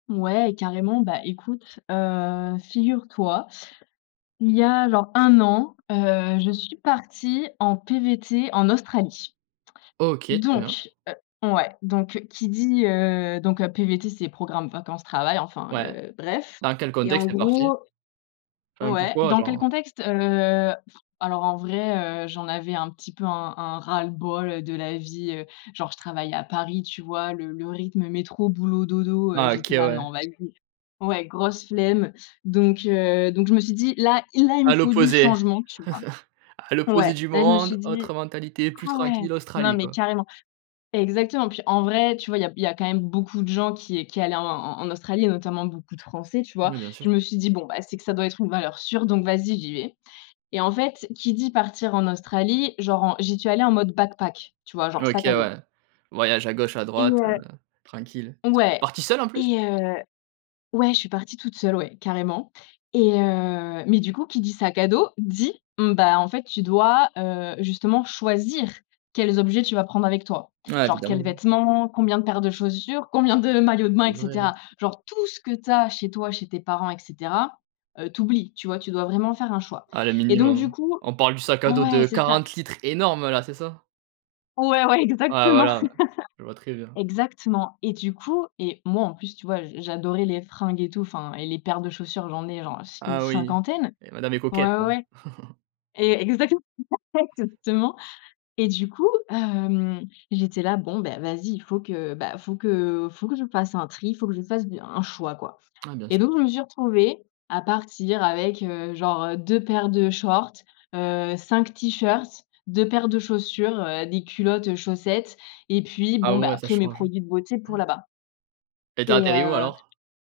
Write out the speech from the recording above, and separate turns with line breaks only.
Ouais carrément, bah écoute, heu, figure-toi, il y a genre 1 an, heu, je suis partie en PVT en Australie.
OK, très bien.
Donc, heu ouais. Donc qui dit heu, donc, heu, PVT c'est Programme Vacances-Travail, enfin,
Ouais,
heu, bref.
dans quel
Et en
contexte, tu es partie?
gros
Enfin
ouais
pourquoi,
dans quel
genre?
contexte? Heu, alors en vrai, heu, j'en avais un petit peu un un ras-le-bol, heu, de la vie, heu, genre je travaille à Paris, tu vois? Le le rythme métro boulot dodo, heu,
Ah, OK,
j'étais là:
ouais.
«Non vas-y». Ouais grosse flemme. Donc, heu, donc je me suis dit: «Là, i là il me
À
faut du
l'opposé.
changement», tu
À
vois?
l'opposé
Ouais,
du
là je me
monde,
suis dit
autre mentalité, plus
ah ouais,
tranquille,
non
Australie
mais
quoi!
carrément! Exactement, puis en vrai, tu vois? Il y a b il y a quand même beaucoup de gens qui qui allaient en en en Australie et notamment beaucoup de Français, tu vois?
Oui, bien sûr.
Je me suis dit: «Bon, bah, c'est que ça doit être une valeur sûre, donc vas-y, j'y vais!». Et en fait, qui dit partir en Australie, genre en j'y suis allée en mode backpack, tu vois? Genre,
OK,
sac à dos.
ouais. Voyage à gauche, à
Et
droite,
heu
heu, tranquille.
ouais.
Partie seule, en plus?
Et, heu ouais, je suis partie toute seule, ouais, carrément. Et, heu, mais du coup qui dit sac à dos, dit: mmh, bah, en fait tu dois, heu, justement choisir quels objets tu vas prendre avec toi.
Ouais
Genre quels
évidemment, hein.
vêtements, combien de paires de chaussures, combien de maillots de bains
C'est
et
vrai, hein
cetera. Genre tout ce que tu as chez toi chez tes parents et cetera. Heu, tu oublies tu vois? Tu dois vraiment faire un choix.
Ah le
Et donc du
minimum.
coup
On parle du sac à dos
ouais,
de
c'est ça!
40 litres énorme là, c'est ça?
Ouais, ouais,
Ouais
exactement.
voilà, ouais. Je vois très bien.
Exactement, et du coup et moi en plus, tu vois? J j'adorais les fringues et tout, enfin, et les paires de chaussures j'en ai, genre s une
Ah oui,
cinquantaine.
et madame est
Ouais,
coquette,
ouais,
hein!
ouais. É exactement, [unintelligible] exactement. Et du coup, hem, j'étais là: «Bon beh, vas-y, il faut que, bah, il faut que faut que je fasse un tri, faut que je fasse de un choix, quoi.».
Ouais, bien s
Et donc je me suis retrouvée à partir avec, heu, genre, heu, 2 paires de shorts, heu, 5 t-shirts, 2 paires de chaussures, heu, des culottes, heu, chaussettes, et puis
Ah
bon, bah,
ouais ça
après mes
change, hein.
produits de beauté pour
Han!
là-bas.
Et tu as
Et
atterri où,
heu
alors?